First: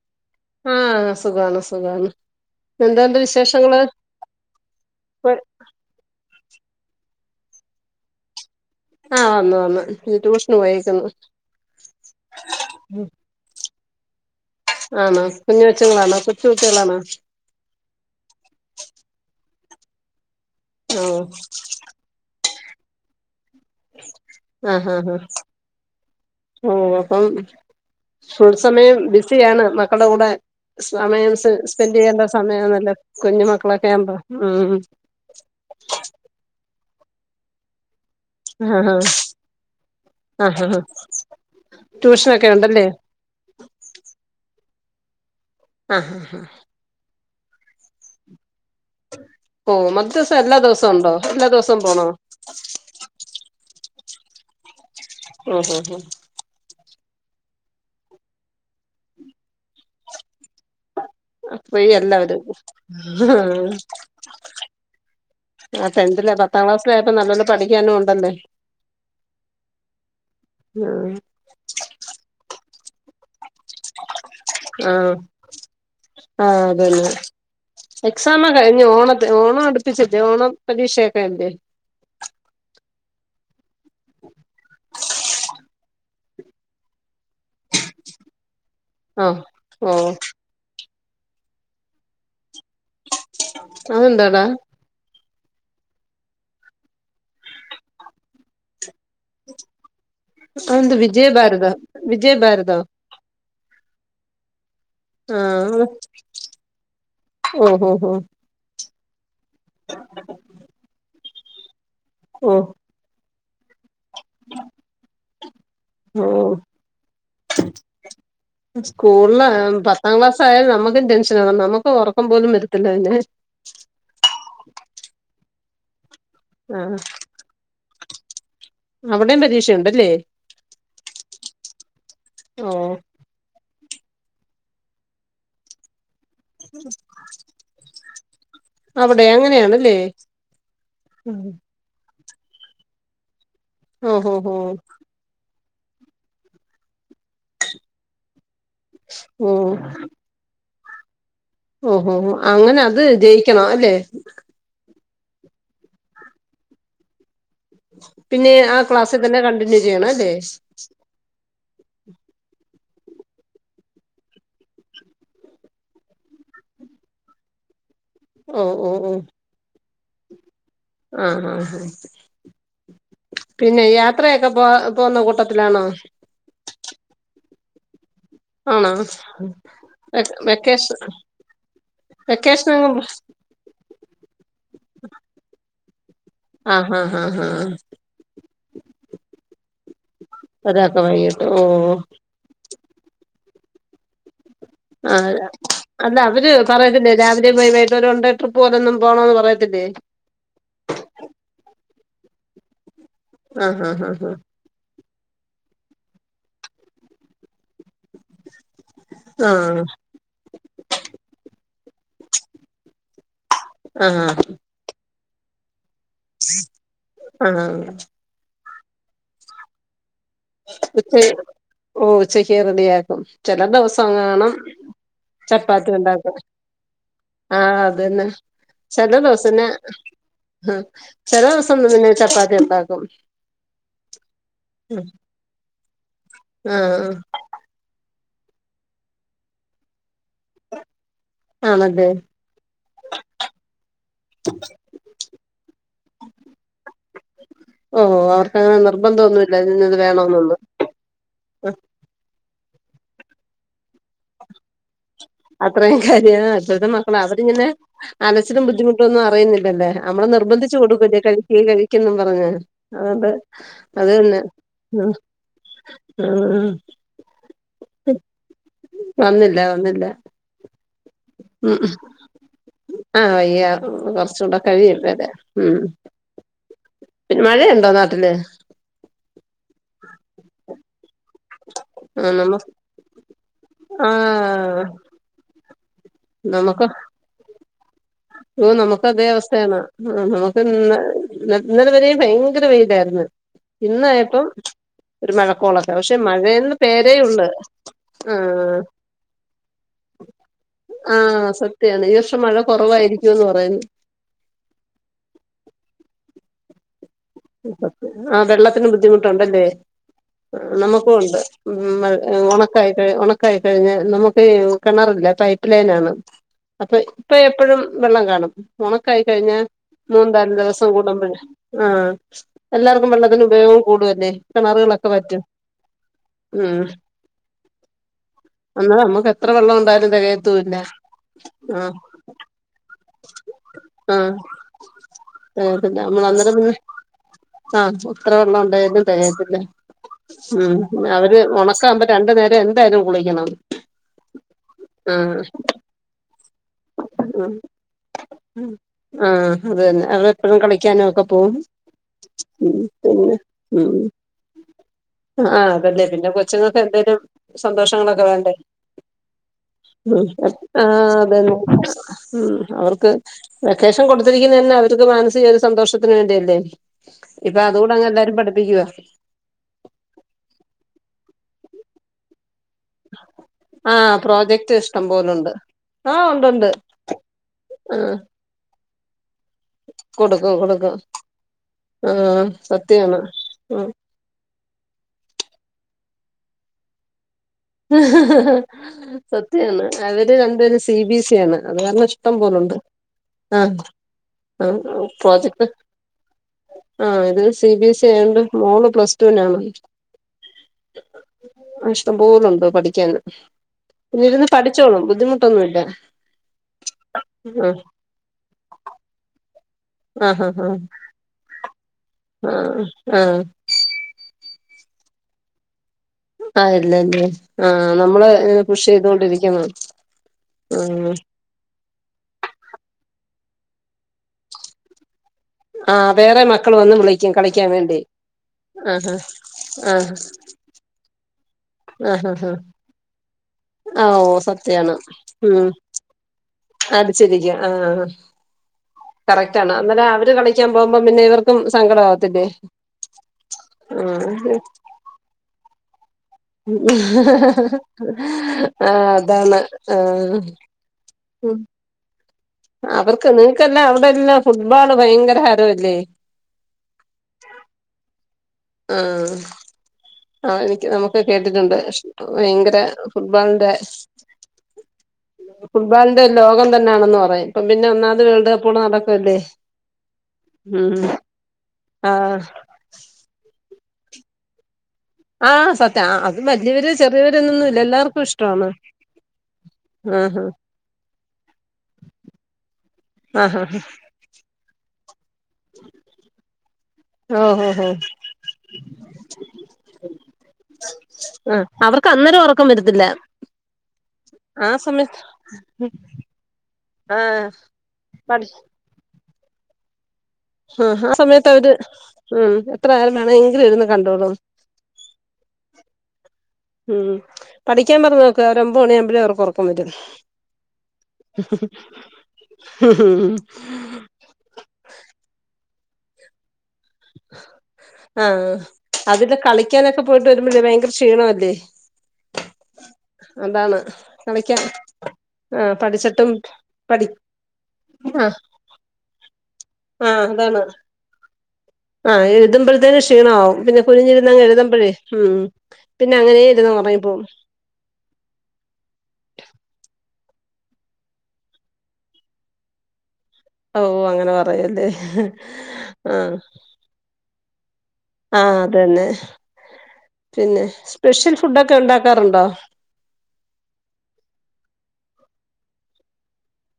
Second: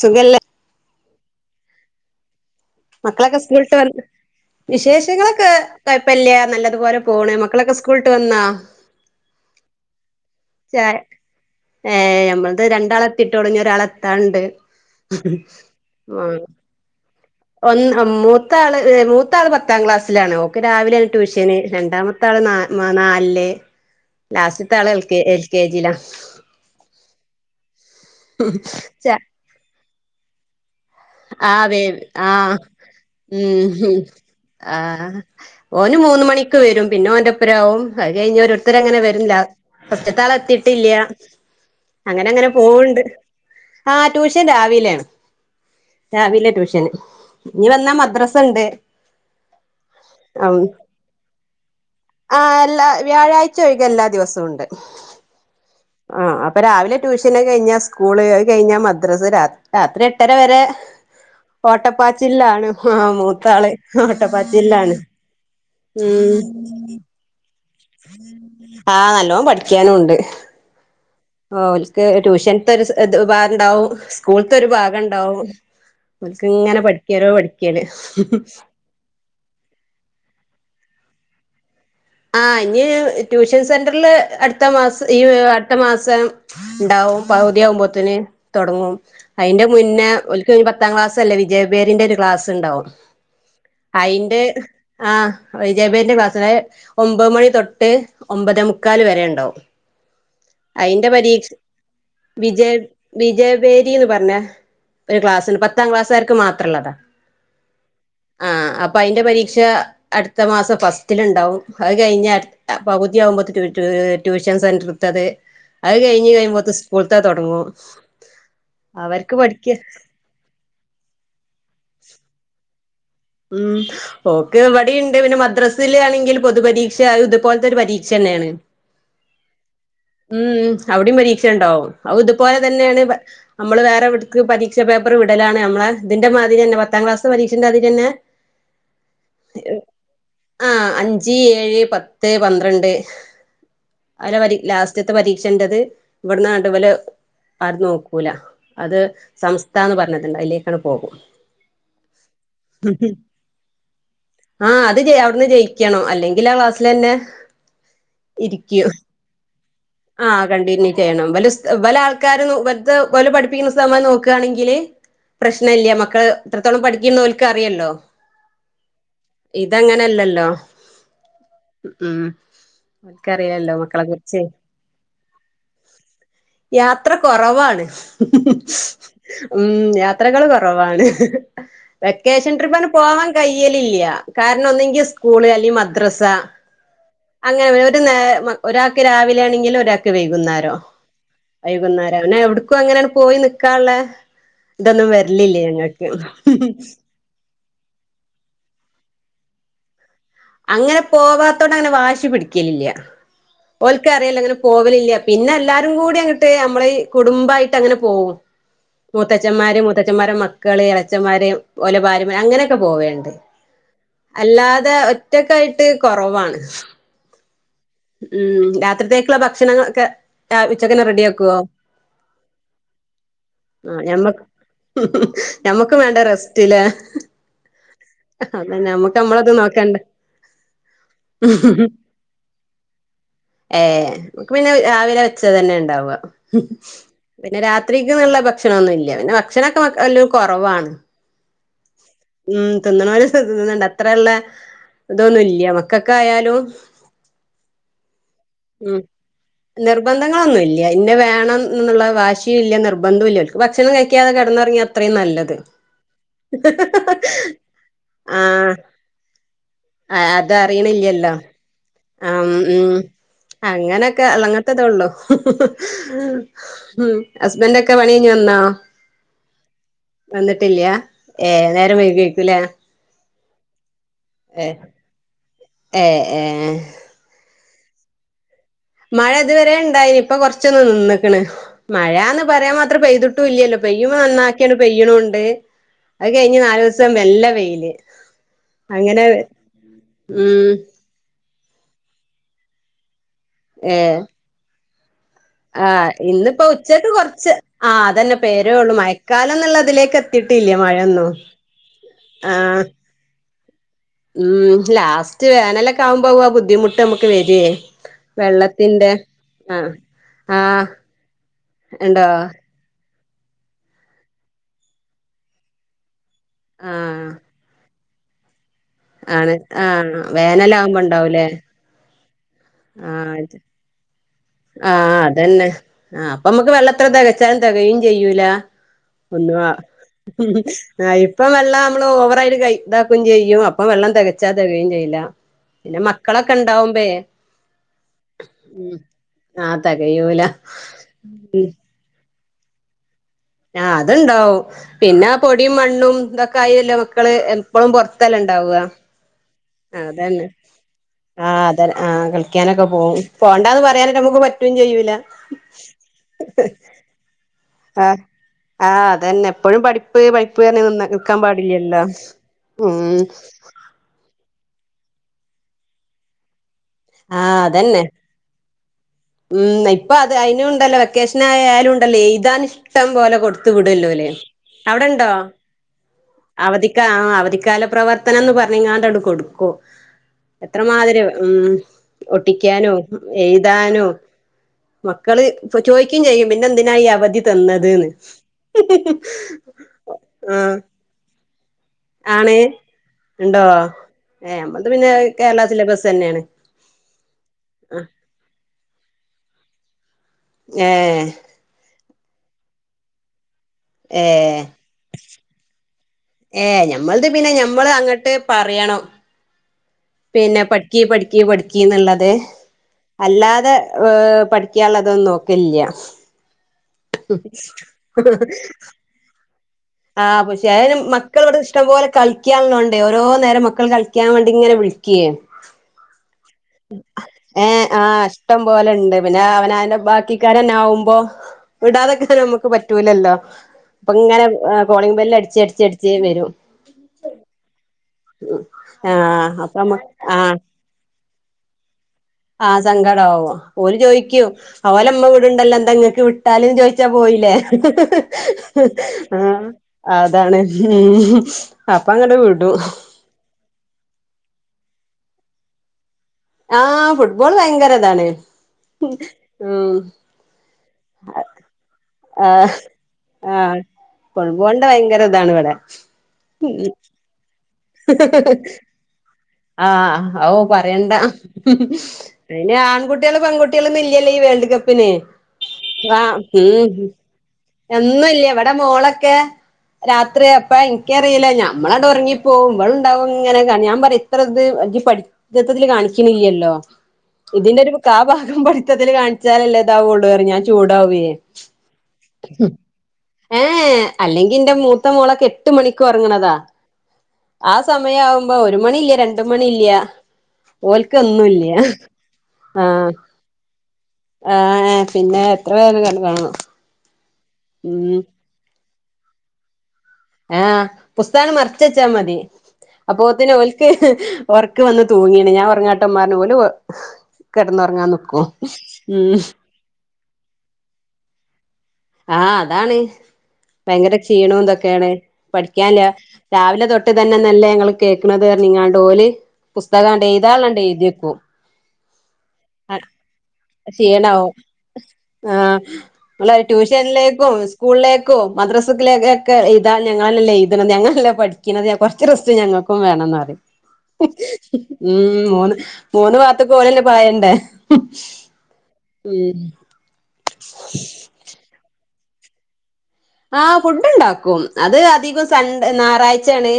സുഖല്ലേ ആ, സുഖാണ്, സുഖാണ് എന്തുണ്ട് മക്കളൊക്കെ സ്കൂളിട്ട് വിശേഷങ്ങള് വന്നാ, വിശേഷങ്ങളൊക്കെ കൊഴപ്പില്ല നല്ലതുപോലെ പോണേ, മക്കളൊക്കെ സ്കൂള് വിട്ട് വന്നാ ആ വന്ന്, വന്ന് ച ഏ നമ്മളടത് രണ്ടാളെ എത്തിട്ട് ഉള്ളു, ഇനി ഒരാള എത്താന്ണ്ട് ആണോ കുഞ്ഞ് കൊച്ചങ്ങളാണോ കൊച്ചു കുട്ടികളാണോ? ഒന്ന്, മൂത്താള്, മൂത്താ പത്താം ക്ലാസിലാണ് രാവിലെ ആഹ് ആണ് ട്യൂഷന്, രണ്ടാമത്തെ ആള് നാലാ ആ, നാലില് അ, ലാസ്റ്റ്ത്തെ ആള് ആ, എൽ ആ കെ എൽ കെ ജിയിലാ ഓ അപ്പം ഫുൾ സമയം ച ബിസിയാണ് മക്കടെ കൂടെ സമയം സ് ആ, സ്പെൻഡ് ചെയ്യേണ്ട ആ, സമയാണല്ലോ കുഞ്ഞു ഉം, മക്കളൊക്കെ ആവുമ്പോ ഉം ആ ഓന് മൂന്ന് മണിക്ക് വരും പിന്നെ ഓന്റെപ്പരാവും അത്, കഴിഞ്ഞ് ആഹ് ഒരോത്തര് അങ്ങനെ വരില്ല [unintelligible] ആഹ് ആഹ് എത്തിയിട്ടില്ല അങ്ങനെ ട്യൂഷനൊക്കെ അങ്ങനെ ഉണ്ടല്ലേ പോവുണ്ട്, ആ ട്യൂഷൻ രാവി [unintelligible] ആഹ് രാവിലെ ട്യൂഷന് ഇനി വന്നാ മദ്രാസ ഉണ്ട് ഓ മദ്രസ എല്ലാ ദിവസം ഉണ്ടോ? എല്ലാ ദിവസം പോണോ ഉച്ച കഴിഞ്ഞ് എല്ലാ ദിവസവും ഉണ്ട് ഉം, ഉം, ഉം ട്യൂഷന് കഴിഞ്ഞാ സ്കൂള്, അത് കഴിഞ്ഞാൽ മദ്രസ, രാത്രി എട്ടര വരെ ഫ്രീ എല്ലാവരും ഓട്ടപ്പാച്ചിൽല്ലാണ് ആ മൂത്താള് ഓട്ടപ്പാച്ചിൽല്ലാണ് ആഹ് ടെൻത്തിലെ ഉം പത്താം ക്ലാസ്സിലായപ്പോ നല്ലോലെ പഠിക്കാനും ഉണ്ടല്ലേ ആഹ് നല്ലോണം പഠിക്കാനുണ്ട് ആഹ് ഓര്ക്ക് ട്യൂഷൻ [unintelligible] ആ ഓൽക്ക് ആ ഇങ്ങനെ അതന്നെ പഠിക്കലോ പഠിക്കല് എക്സാമൊ കഴിഞ്ഞ് ഓണ ഓണം അടുപ്പിച്ചിട്ടേ ഓണം പരീക്ഷയൊക്കെ അല്ലെ ആ ഇഞ് ടൂഷാ ട്യൂഷൻ സെന്ററിൽ അടുത്ത മാസം ഈ ഏഹ് അടുത്ത മാസം ഉണ്ടാവും പകുതിയാകുമ്പോത്തന് തുടങ്ങും ആഹ് അയിന്റെ ഓഹ് മുന്നേ ഓൽക്ക് ഒരു പ പത്താം ക്ലാസ്സ്‌ അല്ലെ വിജയബെരിന്റെ ഒരു ക്ലാസ് ണ്ടാവും അയിന്റെ അതെന്താടാ ആ വിജയബേരിന്റെ ക്ലാസ്സ്‌ എഹ് ഒമ്പത് മണി തൊട്ട് ഒമ്പതെ മുക്ക മുക്കാല് വരെണ്ടാവും അതെന്ത് വിജയഭാരത് വിജയഭാരതോ വേരിന്ന് പറഞ്ഞ ഒരു ക്ലാസ്സി ആഹ് പത്താം ക്ലാസ് ആർക്ക് മാത്രംള്ളതാ ഓഹ് ഓഹ് ഓഹ് ആ അയിന്റെ പരീ [unintelligible] അടുത്ത മാസം പത്ത് ഇതിലുണ്ടാവും അത് കയിഞ്ഞടുത്ത പകുതിയാവും [unintelligible] ട്യൂഷൻ സെന്റർത്തത് അത് ഓ കഴിഞ്ഞ് കഴിയുമ്പോത്ത് സ്കൂൾത്തെ തൊടങ്ങും അവർക്ക് സ്കൂളില് പഠിക്ക പത്താം ക്ലാസ് ആയാല് നമുക്കും ടെൻഷനാ നമുക്ക് ഉറക്കം പോലും വരത്തില്ല പിന്നെ ഉം ഓൾക്ക് ഇവടിണ്ട് പിന്നെ മദ്രസ് ത്തിൽ ആണെങ്കി ങ്കിൽ ആഹ് പൊതുപരീക്ഷ ഇതുപോലത്തെ ഒരു പരീക്ഷ തന്നെയാണ് അവിടെയും പരീക്ഷയുണ്ടല്ലേ ഉം അവിടയും പരീക്ഷ ഉണ്ടാവും അ ഇതുപോലെ ഓഹ് തന്നെയാണ് നമ്മള് വേറെവിട് പരീക്ഷാ പേപ്പർ വിടലാണ് നമ്മളെ ഇതിന്റെ മാതിരി തന്നെ പത്താം ക്ലസ് പരീക്ഷന്റെ ആതിരി തന്നെ അവിടെ അങ്ങനെയാണല്ലേ ആഹ് അഞ്ച് ഏഴ് പത്ത് പന്ത്രണ്ട് ഓഹോ അന ഹോ പ്രീ ലാസ്റ്റ്ത്തെ പരീക്ഷ എന്റെത് ഇവിടുന്ന ആണ്ടു [unintelligible] അത് നോക്കൂല അത് സമസ്ഥ പറഞ്ഞ അയിലേ അങ്ങന പോകും ഊ ഊ ന അങ്ങനെ അത് ജയിക്കണം അല്ലെ ആഹ് അത് അവിട്ന്ന് ജയിക്കണം അല്ലെങ്കിൽ ആ ക്ലാസ്സിലെതന്നെ പിന്നെ ആ ക്ലാസ്സിൽതന്നെ കണ്ടിന്യൂ ചെയ്യണം അല്ലേ പല ആൾക്കാരും വലുതെ പഠിപ്പിക്കുന്ന സമയം നോക്കുകയാണെങ്കില് പ്രശ്നില്ല മക്കള് എത്രത്തോളം പഠിക്കുന്ന ക്കറിയല്ലോ ഓ ഓ ഓ ഇതങ്ങനെയല്ലല്ലോ ആ ഓൽക്കറിയാലോ ആപിന്നെ മക്കളെ കുറിച്ച് യാത്രയൊക്കെ പോ പോന്ന കൂട്ടത്തിലാണോ പ്ലീസ് ആണോ [unintelligible] ഉം യാത്രകള് വെക്കേഷൻ കൊറവാണ് വെക്കേഷൻ ട്രിപ്പിന് വെക്കേഷനെങ്ങും പോവാൻ കഴയീലില്യാ കാരണം ഒന്നെങ്കിൽ സ്കൂളെ മ [unintelligible] ഡ്രെസ്സാ ആഹ് ആഹ് ആഹ് ആഹ് അങ്ങനെ ഒരു നേരം രാ ഒരാക്ക് രാവിലെയാണെങ്കി ഒരാ വൈകുന്നേരം ഒരാൾക്ക് വൈകിട്ട് ഓ വൈകുന്നേരവനെഎവിടെ ഇപ്പാ അങ്ങനെ പോയി നക്കാള്ളെ ഇതൊന്നും ആഹ് വരിലില്ലേ ഞങ്ങക്ക് അല്ല അവര് പറയത്തില്ലേ രാവിലെ വൈബായിട്ടൊരണ്ടേ ട്രിപ്പ് പോലൊന്നും പോണന്ന് പറയത്തില്ലേ അങ്ങനെ പോവാത്തോണ്ട് അങ്ങനെ വാശി പിടിക്കലില്ല ആഹ് ആഹ് ഓൽക്കറിയില്ലങ്കിലും പോവലില്ല പിന്നെല്ലാരും കൂടി അങ്ങിട്ട് നമ്മളയീ കുടുംബായിട്ട് അങ്ങനെ പോവും മൂത്തച്ഛന്മാര് ആഹ് മൂത്തച്ഛന്മാര മക്കള് ഇളച്ചന്മാര് ഓല ഭാര്യമാര് അങ്ങനെയൊക്കെ പോവേണ്ട് ആഹ് അല്ലാതെ ഒറ്റക്കായി ഇട്ട് കുറവാണ് ആ ഉം രാത്രിത്തേക്കുള്ള ഭക്ഷണങ്ങളൊക്കെ ഉച്ചക്കന്നെ ഉച്ച റെഡി ആക്കുവോ ഓ ഉച്ചക്കേ റെഡിയാക്കും ചില ആ ഞമ്മക്ക് ദിവസെങ്ങാണും ചപ്പാത്തി ഞമ്മക്കും വേണ്ട ഉണ്ടാക്കും റെസ്റ്റ്ല്ലേ ആ അതന്നെ അതന്നെ ചില നമ്മുക്ക് നമ്മളത് ദിവസന നോക്കണ്ട ചില ദിവസംന്നെ ചപ്പാത്തി ഉണ്ടാക്കും ഏ നക്ക് പിന്നെ രാവിലെ പച്ച തന്നെ ഉണ്ടാവുക ആഹ് പിന്നെ രാത്രി ഭക്ഷണ ഒന്നുംല്ല പിന്നെ ഭക്ഷണൊക്കെ വെക്കല് കുറവാണ് ആണല്ലേ ഉം തിന്നണത് ഒരു ഇത് തിന്നണ്ട അത്രയള്ള ഇതൊന്നുമില്ല മക്കക്കായാലും ഓ അവർക്കങ്ങനെ ഉം നിർബന്ധമൊന്നുമില്ല ഇന്നത് വേണോന്നൊന്നും നിർബന്ധങ്ങളൊന്നുംല്ല ഇന്നെ വേണം എന്നുള്ള വാ വാശിയില്ല നിർബന്ധമില്ല അവർക്ക് ഭക്ഷണം കഴിക്കാതെ കിടന്നിറ അത്രയും കാര്യഅവിത് മക്കള അവരിങ്ങനെ അലച്ചരം ആഹ് ബുദ്ധിമുട്ടും ഒന്നും അറിയുന്നില്ലല്ലേ നമ്മള് നിർബന്ധിച്ച് കൊടുക്കില്ലേ കഴിക്ക് കഴിക്ക് ആ ഉം ഉം അത് അങ്ങനൊക്കെ തന്നെ അങ്ങനത്തതെ ഉള്ളു ഉം ഹ ഉം ഹ ഹസ്ബൻഡു ഒക്കെ പണി കഴിഞ്ഞു വന്നാ വന്നില്ല വന്നില്ല വന്നിട്ടില്ല ഏഴര വൈകിഴിക്കൂലേ ആഹ് വയ്യ ഉം കുറച്ച് കൂടെ കഴിയില്ലല്ലേ ഉം ഏഹ് ഏഹ് പിന്നെ മഴ നന്നാട്ടില് മഴ ഇതുവരെ ഉണ്ടായിനി ഇപ്പൊ കൊറച്ചൊന്ന് നിന്ന് ആ മഴന്ന് നമ്മ പറയാൻ മാത്രം പെയ്തിട്ടും ഇല്ലല്ലോ ആ പെയ്യുമ്പ നന്നാക്കിയാണ് പെയ്യണുണ്ട് അത് കഴിഞ്ഞ് നാലൂ നമുക്ക് സം നല്ല വെയില് ഓ നമുക്ക് അങ്ങനെ അതേ അവസ്ഥയാണ് ആഹ് നമുക്ക് ഉം ഇന്ന് [unintelligible] ഇന്നലെ വരയും ഭയങ്കെര വെയിലായി ര്ന്നു ഇന്നായപ്പം ഒരു മഴക്കോളൊക്കെ ആഹ് പക്ഷെ ഇന്നപ്പോ മഴയെന്ന് ഉച്ചക്ക് പേരേ ഉള്ളു കൊറച്ച് ആ അതന്നെ ആ പേരേള്ളു മഴക്കാലം എന്നുള്ളതിലേക്ക് എത്തിട്ടില്ല മഴയൊന്നും ആഹ് സത്യാണ് ഈ വർഷം മഴ ആഹ് [unintelligible] ഉം ലാസ്റ്റ് വേനലൊക്കെ ആവുമ്പോവാ ബുദ്ധിമു ആ വെള്ളത്തിന് ബുദ്ധിമുട്ടുണ്ടല്ലേ ആ ആ നമുക്കും ഒണ്ട് മ്മ് ഉണ്ടോ ഒണക്കായികഴി ഒണക്ക് കയികഴിഞ്ഞാ നമുക്കി കെണറില്ല പൈപ്പ് ലൈനാണ് ആ അപ്പോ ഇപ്പോ എപ്പഴും വെള്ളം കാണും ഒണക്കായി ആണ് കഴിഞ്ഞാ ആ മൂന്നും നാല് ദേവസം വേനലാകുമ്പോ കൂടുമ്പഴാ ഉണ്ടാവൂലേ ആഹ്‌ എല്ലാർക്കും വെള്ളത്തിന് ആ ഉപയോഗവും കൂടും അല്ലേ ആഹ് അതന്നെ ആഹ് അപ്പ നമ്മുക്ക് ഉം വെള്ളം എത്ര തെകച്ചാലും തെകയും ചെയ്യൂലാ അന്നേരം നമ്മുക്ക് എത്ര ഒന്ന് വെള്ളം ഉണ്ടായാലും തികയത്തൂല്ല ആഹ് ഇപ്പ വെള്ളം ആഹ് നമ്മള് ഓവറായിട്ട് കൈ ഇതാക്കുകയും ചെയ്യും അപ്പോ വെള്ളം ആഹ് തെകച്ചാ തെകയും ചെയ്യില്ല തികയത്തില്ല പിന്നെ നമ്മൾ മക്കളൊക്കെ അന്നേരം പിന്നെ ഇണ്ടാവുമ്പയെ ആഹ് എത്ര വെള്ളവോണ്ടേലും തെ പിന്നെ ആഹ് തികയൂല മ്മ് അവര് ഒണക്കാമ്പോ രണ്ട് നേ എന്തായാലും കുളി ആഹ് അത്ണ്ടാവും പിന്നെ ആഹ് പൊടിയും മണ്ണും ഇതൊക്കെ ആയില്ല മക്കള് ഉം എപ്പോളും പൊറത്തല്ലേ ഉം ണ്ടാവുകാ ആഹ് അത് തന്നെ അവര് എപ്പോഴും കളിക്കാനു ഒക്കെ പോവും അതെ ആഹ് ഉം കളിക്കാനൊക്കെ പോവും പിന്നെ പോണ്ടാന്ന് ഉം പറയാനായിട്ട് നമുക്ക് പറ്റും ചെയ്യൂല ആഹ് അത് അല്ലെ പിന്നെ കൊച്ചുങ്ങെക്ക് എന്തെലും ആഹ് സന്തോഷങ്ങളൊക്കെ വേണ്ടെ? ആഹ് അതന്നെ എപ്പഴും പഠിപ്പ് പഠിപ്പ് പറഞ്ഞ് നിന്ന നിക്കാൻ പാടില്ലല്ലോ ഉം തൊക്കെ മാനസിക ആയ ഒരു സന്തോഷത്തിന് വേണ്ടിയല്ലെ? ആഹ് അതെന്നെ ഉം ഇപ്പ അത് അയിനും ഇണ്ടെല്ലോ വെക്കേഷൻ ആയാലും ഇണ്ടെല്ലോ എഴ്താൻ ഇഷ് ട്ടം പോലെ കൊട്ത്ത് വുടെല്ലോ ആഹ് ഓൽ പ്രോജക്ട് അവ്ടെ ഇഷ്ടം ഇണ്ടോ പോലുണ്ട് ആഹ് ഉണ്ടുണ്ട് അവധിക്ക് ആ അവധിക്കാല ആഹ് പ്രവർത്തനംന്ന് പർഞ്ഞ്ങ്ങാ എട്ക്കും എട്ക്കും ക്കും കൊടുക്കും കൊടുക്കും എത്രമാതിരി ഉം ആഹ് ഒട്ടിക്കാനും സത്യാണ് ഉം എഴ്താനും മക്കെൾ ചോയ്ക്കു ചോയ്ക്കും ചെയ്യും പിന്നെന്തിനാ ഈ അവധി തന്നത്ന്ന് സത്യാണ് അവര് ആഹ് രണ്ടുപേരും സി. ബി. എസ്. സി. ആണ്. അത് കാരണം ഇഷ്ടം ആണ് പോലുണ്ട് ഉണ്ടോ ആഹ് ഏ നമ്മളത് ആഹ് പിന്നെ കേരള പ്രോജക്ട് സിലബസ് തന്നെയാണ് ആഹ് ഇത് സി. ബി. എസ്. സി. ആയോണ്ട് മോൾ പ്ലസ് ടൂനാണ് ഏഹ് ഇഷ്ടം പോലുണ്ട് ഇപ്പ പഠിക്കാന്ന് പിന്നെ ഇരുന്ന് പഠിച്ചോളും ബുദ്ധിമുട്ടൊന്നും ഇല്ല ഏഹ് ഞമ്മൾത് പിന്നെ ഞമ്മള് അങ്ങട്ട് പറയണം. ആ പിന്നെ ആ പഠിക്കി പഠിക്കി പഠിക്കീന്ന്ള്ളത്. ആ ആ അല്ലാതെ ഏഹ് പഠി ക്ക്യാള്ളതൊന്നും ഓക്കില്ല. ആഹ് ഇല്ലല്ലേ ആഹ് നമ്മള് ങ്ങനെ പുഷെയ്തോണ്ടിരിക്കണം. ആഹ് പുശേ അയിന് മക്കളിവിടെ ഇഷ്ടം പോലെ കളിക്ക്യാള്ളോണ്ടേ ഓരോ തോ നേരം മക്കൾ കളിക്കാൻ വേണ്ടി ഇങ്ങനെ വിൾക്കേ. ആഹ് വേറെ മക് ഏഹ് ആഹ് ഇഷ്ടം ആ പോലെണ്ട് ആ പിന്നെ ആ ആവനാന്റെ ബാക്കിക്കാരന്നാവുമ്പം. [unintelligible] ആ ആ വിടാതെക്കാനും ആ അമുക്ക് പറ്റൂലല്ലോ. ആ ഓ പ്പങ്ങനെ സത്യാണ് കോളിങ് ബെല്ല് അടിച്ച് ഉം അടിച്ച് അടിച്ച് വരും ആഹ് കറക്റ്റാണ് അപ്പൊ അന്നരം നമ്മക്ക് അവര് ആഹ് കളിക്കാൻ പോവുമ്പം പിന്നെ ഇവർ ക്കും സങ്കടാവ് ആഹ് സങ്കടാവും. ഓല് ചോയിക്ക്‌യും അവലമ്മ വിട്ണ്ടല്ലോ എന്തെങ്ങക്ക് വിട്ടാ ലും ചോയ്ച്ച പോയിലെ. ആഹ് അതാണ് ആഹ് ആഹ് അതാണ് ഉംഹ്. ഉം അപ്പങ്ങട് വിട് അവർക്ക് നിങ്ങക്കെല്ലാം അവിടെല്ലാം ഫുട്ബോള് ഭയ് ങ്കരഹരു അല്ലേ ആഹ് ഫുട്ബോൾ ഭയങ്കരതാണ്. ഉം ആഹ് ആഹ് ആഹ് നി ക്ക്‌ നമുക്ക് കേട്ടിട്ടുണ്ട്. ഷ് ആഹ് വയങ്കര ഫുട്ബോളിന്റെ ആഹ് ഫുട്ബോളിന്റെ ഭയങ്കര ഇതാണ് ഇവിടെ ഫുട്ബോളിന്റെ ലോകം തന്നെയാണെന്ന് പറയും. ഇപ്പം പിന്നെ ഒന്നാമത് വേൾഡ് കപ്പൂടെ നടക്കുവല്ലേ ആഹ് ഓഹ് ഉം പറയണ്ട. ആഹ് ഇനി ആൺകുട്ടിള് പെൺകു ട്ട്യേള്ന്ന് ഇല്ല്യല്ല് ഈ വേൾഡ് കപ്പ് പിനേ ആഹ് സത്യ ആഹ് അത് വലിയവര് ഉം ചെറിയവരെന്നൊന്നുല്ല എല്ലാർക്കും എന്നുംല്ല ഇഷ്ടമാണ് ഇവടെ മോളൊക്കെ ആഹ് രാത്രി അപ്പ ഇൻക്കറിയില ഞമ്മളട് ഒർങ്ങി പോ വെൾണ്ടാവും ആഹ് ആഹ് ഇങ്ങനൊക്കെണ് ഞാൻ പർയാ ഇത്ര ഇത് അൻക്കി പഠി ര്ത്തത്തില് കാണിക്ണില്ലല്ലോ. ഓഹ് ഇതിന്റെ ഓഹ് ഒരു ഓഹ് കാ ഭാഗം പഠിത്തത്തിൽ കാണിച്ചാലല്ലേ ഇതാവോള്ളറി ഞാൻ ചൂടാവേ. ആഹ് അവർക്ക് അന്നേരം ഉറക്കം ഉം വരത്തില്ല ഏഹ് ഏഹ് അല്ലെങ്കി ആ ൻ്റെ മൂത്ത സമയത്ത് മോളക്കെ എട്ട് മണിക്ക് ഉറങ്ണതാ. ആഹ് ആ സമയം പഠി ആവുമ്പോ ഒരു മണി ക്ക് രണ്ട് മണി ഇല്ല ആഹ് ആ സമയത്ത് ഓൽക്കൊന്നുല്ല അവര് ഉം ആ എത്ര നേരം വേണമെങ്കിലും ഇരുന്ന് കണ്ടോളും ആ പിന്നെ എത്ര പേര് കണ്ട് കാണുവോ ഉം പഠിക്കാൻ പറഞ്ഞ കേറും ഒൻപത് മണിയമ്പഴേ അവർക്ക് ഉറക്കം വരും ആ പുസ്തകം മറിച്ച് വച്ചാ മതി അപ്പൊ തന്നെ ഓൽക്ക് ഉറക്കം വന്ന് തൂങ്ങിയാണ് ഞാൻ ഉറങ്ങാ ട്ടമ്മാ പറഞ്ഞ് ഓല് കെടന്നൊറങ്ങാൻ ആ നിക്കും ഉം അതില്ല കളിക്കാനൊക്കെ പോയിട്ട് വരുമ്പഴേ ഭയങ്കര ക്ഷീണം അല്ലേ ആ അതാണ് ഭയങ്കര കളിക്കാൻ ക്ഷീണവും ഇതൊക്കെയാണ് ആഹ് പഠിക്കാൻ ഇല്ല പഠിച്ചിട്ടും രാവിലെ പഠി തൊട്ട് ഇത് തന്നല്ലേ ഞങ്ങള് ആഹ് കേക്കണത് പറഞ്ഞിങ്ങാണ്ട് ഓല് പുസ്തകം അങ്ങട് ആഹ് അതാണ് എഴുതാനുള്ളത് എഴുതിവക്കും ആഹ് എഴുതുമ്പഴുത്തേനും ക്ഷീണാവും പിന്നെ കുനിഞ്ഞിരുന്നങ് ക്ഷീണാവും എഴുതമ്പഴേ ഉം ആഹ് പിന്നെ അങ്ങനെ ങ്ങളെ ഇരുന്ന് ഉറങ്ങിപ്പോവും ട്യൂഷനിലേക്കും സ്കൂളിലേക്കും മദ്രസത്തിലേക്കും ഒക്കെ എഴുതാൻ ഞങ്ങളല്ല എഴുതണത് ഞങ്ങളല്ലേ പഠിക്കണത് കുറച്ച് റെസ്റ്റ് ഞങ്ങക്കും വേണംന്ന് പറയും ഓ അങ്ങനെ പറയല്ലേ ഉം മൂന്ന് മൂന്ന് ഭാഗത്തേക്കും ഓലല്ലേ പായണ്ടേ ആ അത് തന്നെ ഉം പിന്നെ സ്പെഷ്യൽ ഫുഡോക്കെ ഉണ്ടാ ഉണ്ടാകാറുണ്ടോ ആഹ ഫുഡ് ഉണ്ടാക്കും അത് അധികം സൺ ഞാറാഴ്ചണ്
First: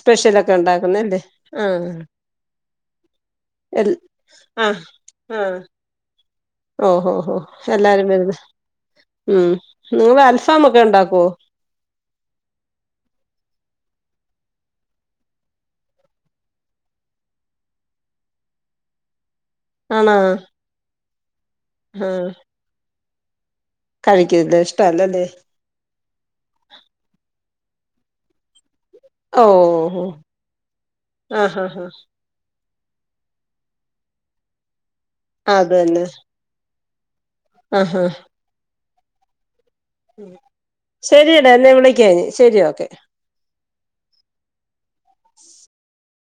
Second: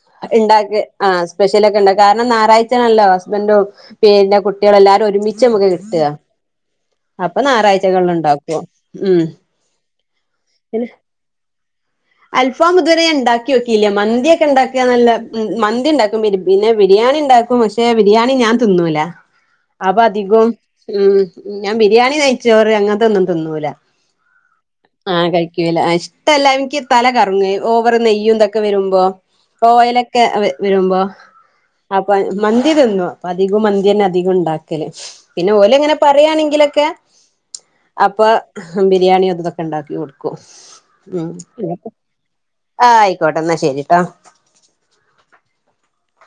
സ്പെഷ്യലൊക്കെ ഉണ്ടാക്ക് ആ ഉണ്ടാക്കുന്നല്ലേ സ്പെഷ്യലൊക്കെ ആഹ് ഉണ്ടാക്ക് കാരണം ഞാറാഴ്ചേണല്ലോ ഹസ്‌പെൻഡും എൽ പിന്നെ ആ കുട്ടികൾ എല്ലാരും ഒരുമിച്ച് ആഹ് നമുക്ക് കിട്ട ഓഹോ ഹോ അപ്പൊ എല്ലാരും ഞായറാഴ്ചകളിൽ വരുന്ന ഉണ്ടാക്കും ഉം നിങ്ങള് അൽഫാമൊക്കെ ഉണ്ടാക്കുവോ അൽഫാം ഇതുവരെ ഞാൻ ഉണ്ടാക്കിയോക്കില്ല്യ മന്തിയക്കെ ഉണ്ടാക്കന്നല്ലാ മന്തി ഉണ്ടാക്കും പിന്നെ ബിരിയാണി ഇണ്ടാക്കും പക്ഷെ ബിരിയാണി ഞാൻ തിന്നൂല അപ്പൊ ആണോ അതികോം ഉം ഞാൻ ആഹ് ബിരിയാണി നെയ്ച്ചോറ് അങ്ങനത്തൊന്നും തിന്നൂല കഴിക്കില്ല ഇഷ്ടല്ലല്ലേ ആഹ് കഴിക്കൂല ഇഷ്ട്ടല്ലഇന്ക് [unintelligible] ഓവർ നെയ്യും ഇതൊക്ക വരു [unintelligible] ഓഹ് ഓഹ് ഓയിലൊക്കെ വരുമ്പോ ആഹ് ഹാ ഹാ അപ്പൊ മൻ മന്തി തിന്നും അപ്പൊ അധികം മന്തിയന്നെ അധികം ഉണ്ടാകല് പിന്നെ അത് ഓല്ങ്ങനെ തന്നെ പറയാണെങ്കിലൊക്കെ ആഹ് അപ്പൊ ബിരിയാണി അതു തൊ ക്കെ ഇണ്ടാക്കി കൊടുക്കും ഉം ശരിയടാ എന്നെ വിളിക്കാ ഇനി ശരി ഓക്കെ ആഹ ആയിക്കോട്ടെ ഇന്നാ ശരിട്ടോ